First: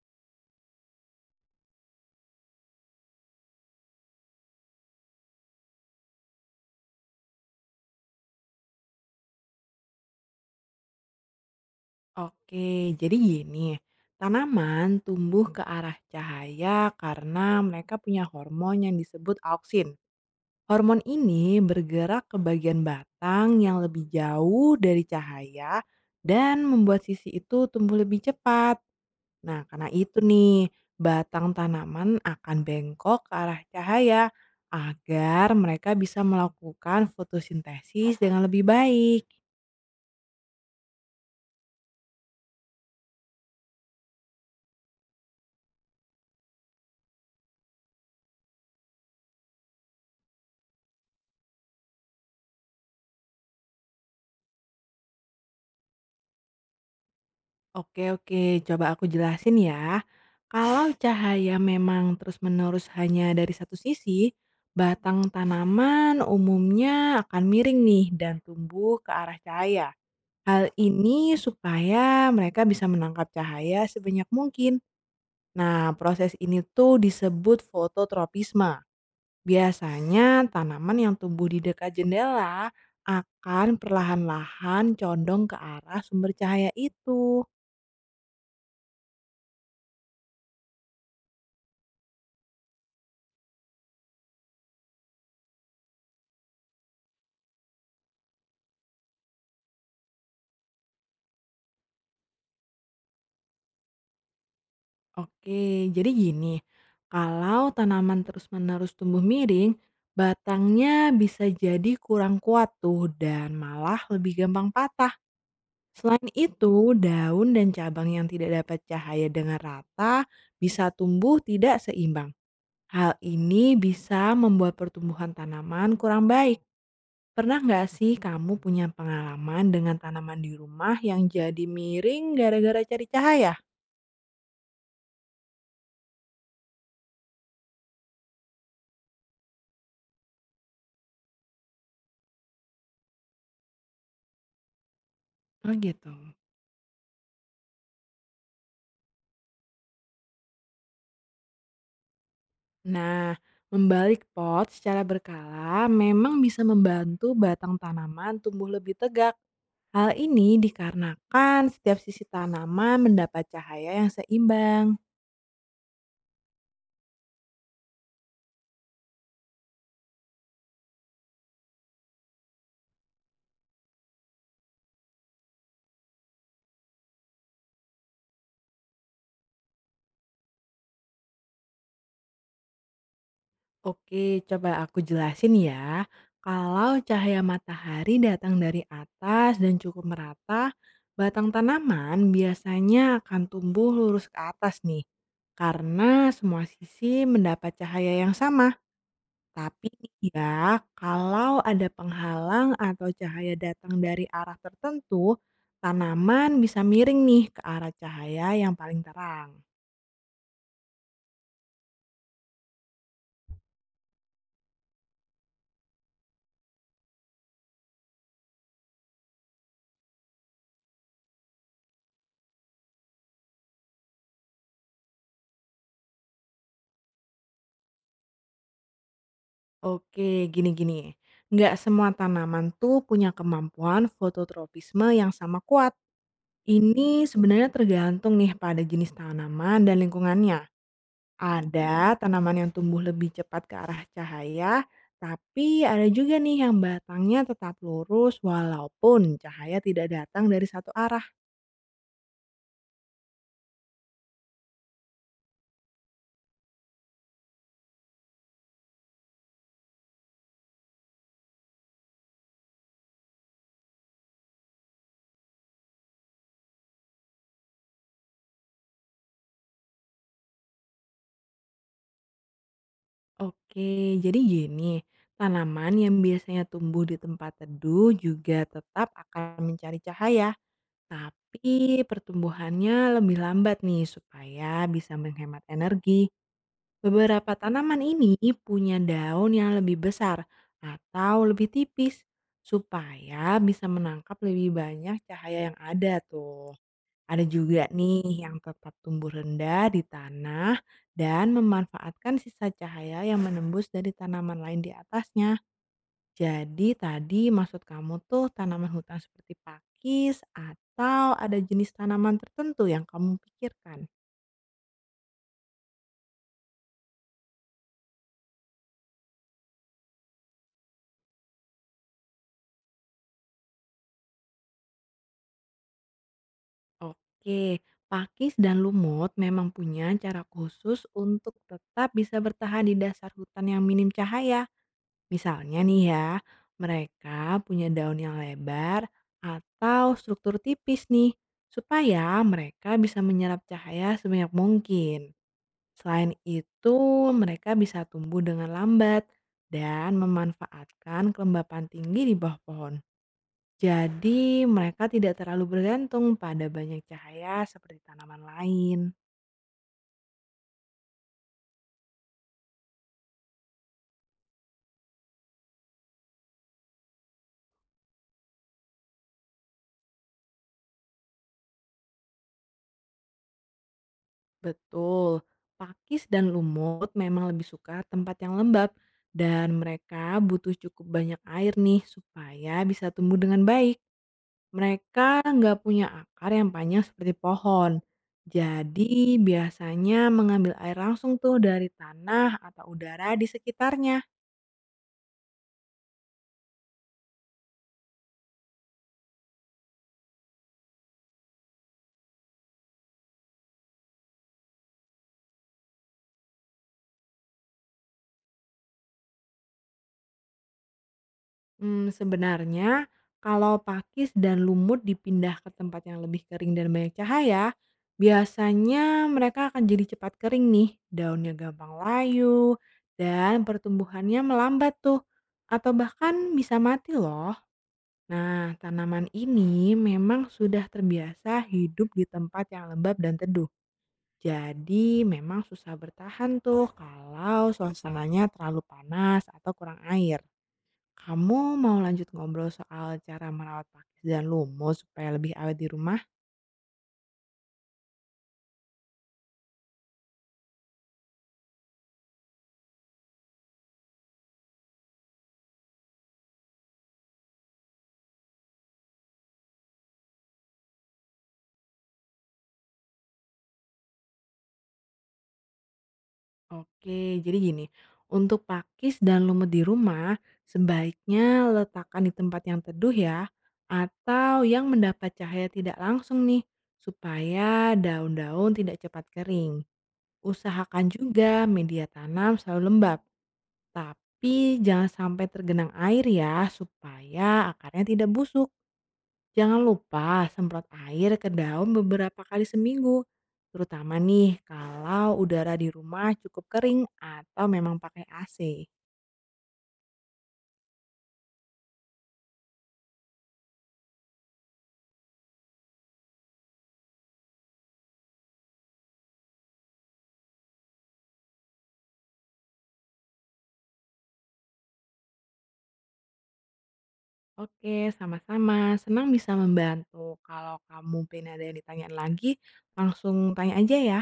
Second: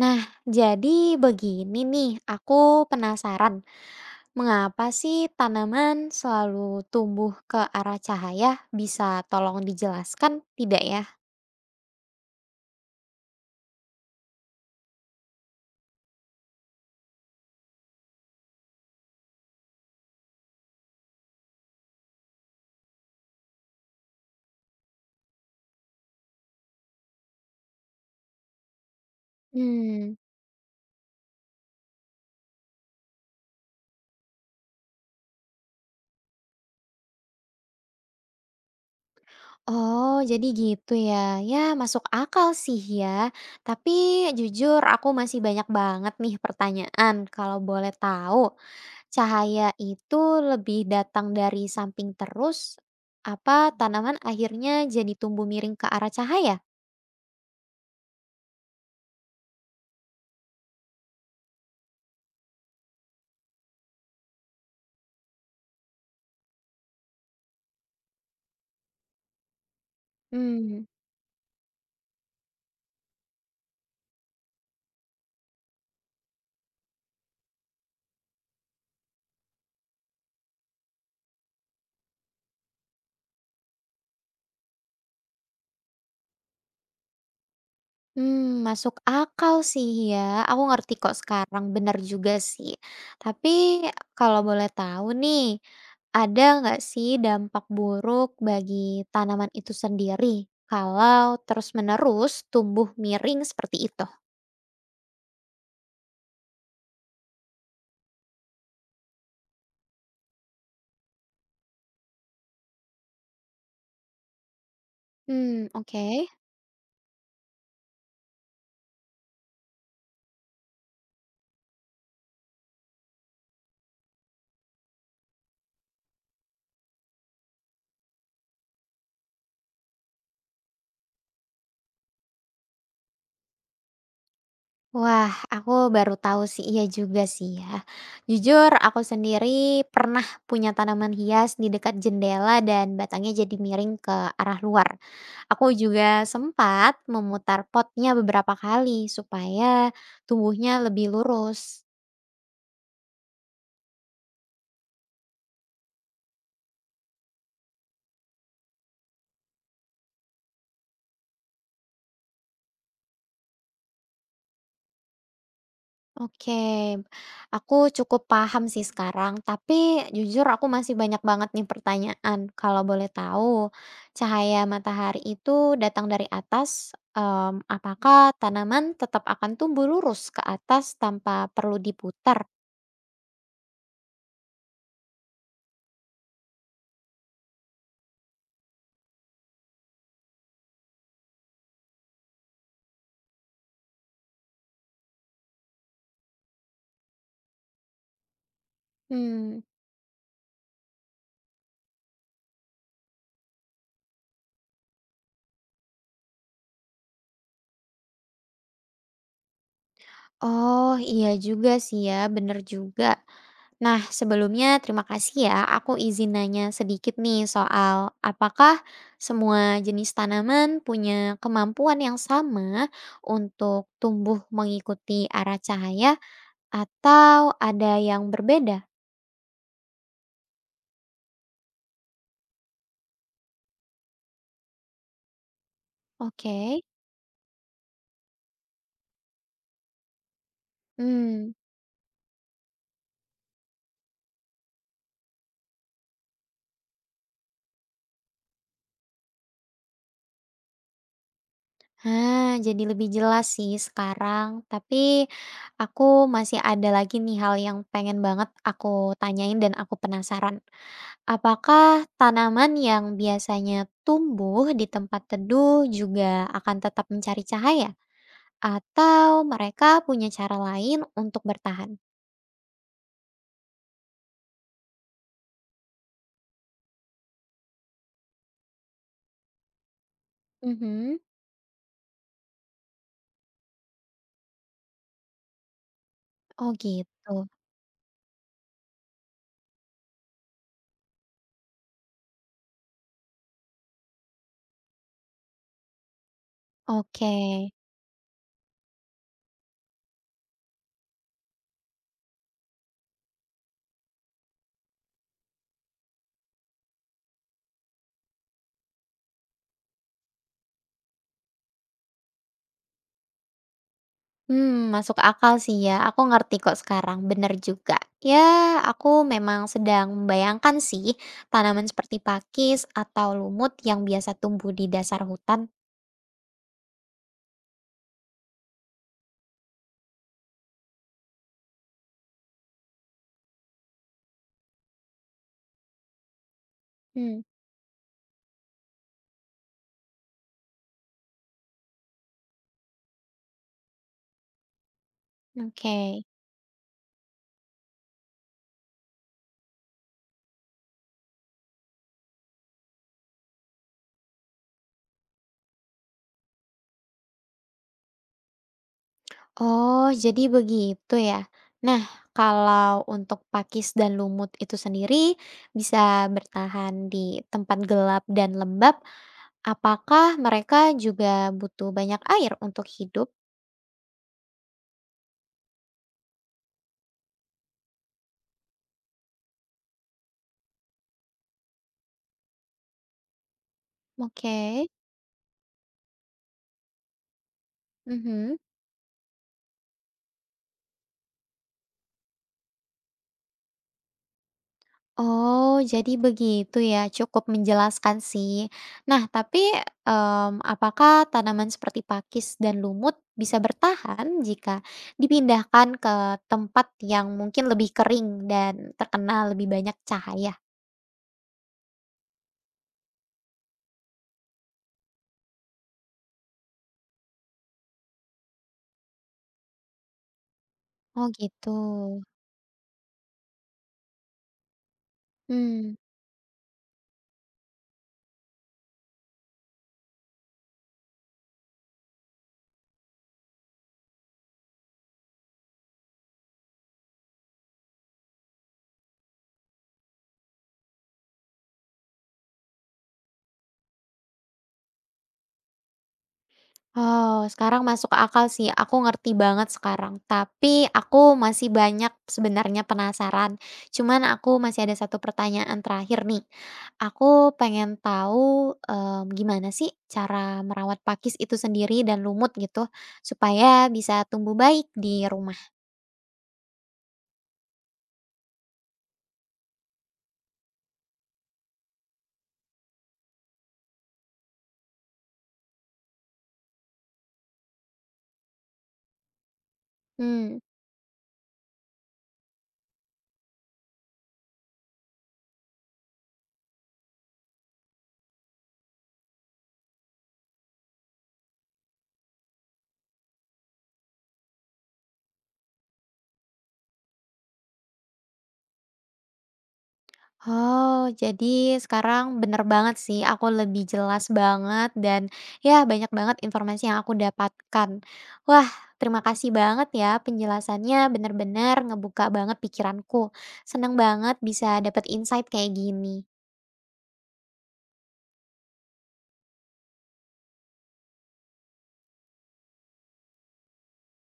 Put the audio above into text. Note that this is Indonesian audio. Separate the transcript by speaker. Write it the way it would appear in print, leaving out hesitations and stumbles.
Speaker 1: Nah, jadi begini nih, aku penasaran. Mengapa sih tanaman selalu tumbuh ke arah cahaya? Bisa tolong dijelaskan tidak ya?
Speaker 2: Oke, jadi gini, tanaman tumbuh ke arah cahaya karena mereka punya hormon yang disebut auksin. Hormon ini bergerak ke bagian batang yang lebih jauh dari cahaya dan membuat sisi itu tumbuh lebih cepat. Nah, karena
Speaker 1: Hmm.
Speaker 2: itu nih, batang tanaman akan bengkok ke arah cahaya agar mereka bisa melakukan fotosintesis dengan lebih baik.
Speaker 1: Oh, jadi gitu ya. Ya, masuk akal sih ya. Tapi jujur aku masih banyak banget nih pertanyaan. Kalau boleh tahu, cahaya itu lebih datang dari samping terus apa tanaman akhirnya jadi tumbuh miring ke arah cahaya?
Speaker 2: Oke, oke, coba aku jelasin ya. Kalau cahaya memang terus-menerus hanya dari satu sisi, batang tanaman umumnya akan miring nih dan tumbuh ke arah cahaya. Hal
Speaker 1: Hmm.
Speaker 2: ini supaya mereka bisa menangkap cahaya sebanyak mungkin. Nah, proses ini tuh disebut fototropisme. Biasanya tanaman yang tumbuh di dekat jendela akan perlahan-lahan condong ke arah sumber cahaya itu.
Speaker 1: Hmm, masuk akal sih ya, aku ngerti kok sekarang, benar juga sih. Tapi kalau boleh tahu nih, ada nggak sih dampak buruk bagi tanaman itu sendiri kalau terus-menerus tumbuh miring seperti itu?
Speaker 2: Oke, jadi gini, kalau tanaman terus-menerus tumbuh miring, batangnya bisa jadi kurang kuat tuh dan malah lebih gampang patah.
Speaker 1: Hmm, oke.
Speaker 2: Selain itu, daun dan cabang yang tidak dapat cahaya dengan rata bisa tumbuh tidak seimbang. Hal ini bisa membuat pertumbuhan tanaman kurang baik. Pernah nggak sih kamu punya pengalaman dengan tanaman di rumah yang jadi miring gara-gara cari cahaya?
Speaker 1: Wah, aku baru tahu sih, iya juga sih ya. Jujur aku sendiri pernah punya tanaman hias di dekat jendela dan batangnya jadi miring ke arah luar. Aku
Speaker 2: Oh gitu.
Speaker 1: juga sempat memutar potnya beberapa kali supaya tumbuhnya lebih lurus.
Speaker 2: Nah, membalik pot secara berkala memang bisa membantu batang tanaman tumbuh lebih tegak. Hal ini dikarenakan setiap sisi tanaman mendapat cahaya yang seimbang.
Speaker 1: Oke, aku cukup paham sih sekarang, tapi jujur aku masih banyak banget nih pertanyaan. Kalau boleh tahu, cahaya matahari itu datang dari atas, apakah tanaman tetap akan tumbuh lurus ke atas tanpa perlu diputar?
Speaker 2: Oke, coba aku jelasin ya. Kalau cahaya matahari datang dari atas dan cukup merata, batang tanaman biasanya akan tumbuh lurus ke atas nih. Karena semua sisi mendapat cahaya yang sama.
Speaker 1: Hmm.
Speaker 2: Tapi nih ya, kalau ada penghalang atau cahaya datang dari arah tertentu, tanaman bisa miring nih ke arah cahaya yang paling terang.
Speaker 1: Oh, iya juga sih ya, bener juga. Nah, sebelumnya terima kasih ya. Aku izin nanya sedikit nih soal apakah semua jenis tanaman punya kemampuan yang sama untuk tumbuh mengikuti arah cahaya atau ada yang berbeda?
Speaker 2: Oke, gini-gini. Nggak semua tanaman tuh punya kemampuan fototropisme yang sama kuat.
Speaker 1: Oke.
Speaker 2: Ini sebenarnya tergantung nih pada jenis tanaman dan lingkungannya.
Speaker 1: Hmm.
Speaker 2: Ada tanaman yang tumbuh lebih cepat ke arah cahaya, tapi ada juga nih yang batangnya tetap lurus walaupun cahaya tidak datang dari satu arah.
Speaker 1: Nah, jadi lebih jelas sih sekarang, tapi aku masih ada lagi nih hal yang pengen banget aku tanyain dan aku penasaran. Apakah tanaman yang biasanya tumbuh di tempat teduh juga akan tetap mencari cahaya, atau mereka punya cara lain untuk bertahan?
Speaker 2: Oke, jadi gini, tanaman yang biasanya tumbuh di tempat teduh juga tetap akan mencari cahaya,
Speaker 1: Mhm.
Speaker 2: tapi pertumbuhannya lebih lambat nih supaya bisa menghemat energi.
Speaker 1: Oh, gitu.
Speaker 2: Beberapa tanaman ini punya daun yang lebih besar atau lebih tipis supaya bisa menangkap lebih banyak cahaya yang ada tuh.
Speaker 1: Oke.
Speaker 2: Ada juga nih yang tetap tumbuh rendah di tanah dan memanfaatkan sisa cahaya yang menembus dari tanaman lain di atasnya. Jadi tadi maksud kamu tuh tanaman hutan seperti pakis atau ada jenis tanaman tertentu yang kamu pikirkan?
Speaker 1: Hmm, masuk akal sih ya, aku ngerti kok sekarang, bener juga. Ya, aku memang sedang membayangkan sih tanaman seperti pakis atau lumut yang biasa tumbuh di dasar hutan.
Speaker 2: Oke, pakis dan lumut memang punya cara khusus untuk tetap bisa bertahan di dasar hutan yang minim cahaya. Misalnya nih ya,
Speaker 1: Hmm,
Speaker 2: mereka punya daun yang lebar atau struktur tipis nih, supaya mereka bisa menyerap cahaya sebanyak mungkin.
Speaker 1: oke.
Speaker 2: Selain itu, mereka bisa tumbuh dengan lambat dan memanfaatkan kelembapan tinggi di bawah pohon jadi, mereka tidak terlalu bergantung pada banyak cahaya seperti tanaman lain.
Speaker 1: Oh, jadi begitu ya. Nah, kalau untuk pakis dan lumut itu sendiri bisa bertahan di tempat gelap dan lembab, apakah mereka juga butuh banyak air untuk hidup?
Speaker 2: Betul, pakis dan lumut memang lebih suka tempat yang lembab dan mereka butuh cukup banyak air nih supaya bisa tumbuh dengan baik.
Speaker 1: Oke.
Speaker 2: Mereka nggak punya akar yang panjang seperti pohon.
Speaker 1: Mhm.
Speaker 2: Jadi biasanya mengambil air langsung tuh dari tanah atau udara di sekitarnya.
Speaker 1: Oh, jadi begitu ya. Cukup menjelaskan sih. Nah, tapi, apakah tanaman seperti pakis dan lumut bisa bertahan jika dipindahkan ke tempat yang mungkin lebih kering dan terkena lebih banyak cahaya?
Speaker 2: Sebenarnya kalau pakis dan lumut dipindah ke tempat yang lebih kering dan banyak cahaya, biasanya mereka akan jadi cepat kering nih,
Speaker 1: Oh,
Speaker 2: daunnya
Speaker 1: gitu.
Speaker 2: gampang layu dan pertumbuhannya melambat tuh,
Speaker 1: Mmm.
Speaker 2: atau bahkan bisa mati loh. Nah, tanaman ini memang sudah terbiasa hidup di tempat yang lembab dan teduh. Jadi memang susah bertahan tuh kalau suasananya terlalu panas atau kurang air. Kamu mau lanjut ngobrol soal cara merawat pakis dan lumut supaya lebih awet di rumah?
Speaker 1: Oh, sekarang masuk ke akal sih, aku ngerti banget sekarang. Tapi aku masih banyak sebenarnya penasaran. Cuman aku masih ada satu pertanyaan terakhir nih. Aku pengen tahu gimana sih cara merawat pakis itu sendiri dan lumut gitu supaya bisa tumbuh baik di rumah.
Speaker 2: Oke, jadi gini, untuk pakis dan lumut di rumah sebaiknya letakkan di tempat yang teduh ya, atau yang mendapat cahaya tidak langsung nih, supaya daun-daun tidak cepat kering.
Speaker 1: Hmm.
Speaker 2: Usahakan juga media tanam selalu lembab, tapi jangan sampai tergenang air ya, supaya akarnya tidak busuk. Jangan lupa semprot air ke daun beberapa kali seminggu, terutama nih kalau udara di rumah cukup kering atau memang pakai AC.
Speaker 1: Oh, jadi sekarang bener banget sih, aku lebih jelas banget dan ya banyak banget informasi yang aku dapatkan. Wah, terima kasih banget ya penjelasannya bener-bener ngebuka banget pikiranku. Seneng banget bisa dapet insight kayak gini.
Speaker 2: Oke, sama-sama. Senang bisa membantu. Kalau kamu pengen ada yang ditanyain lagi, langsung tanya aja ya.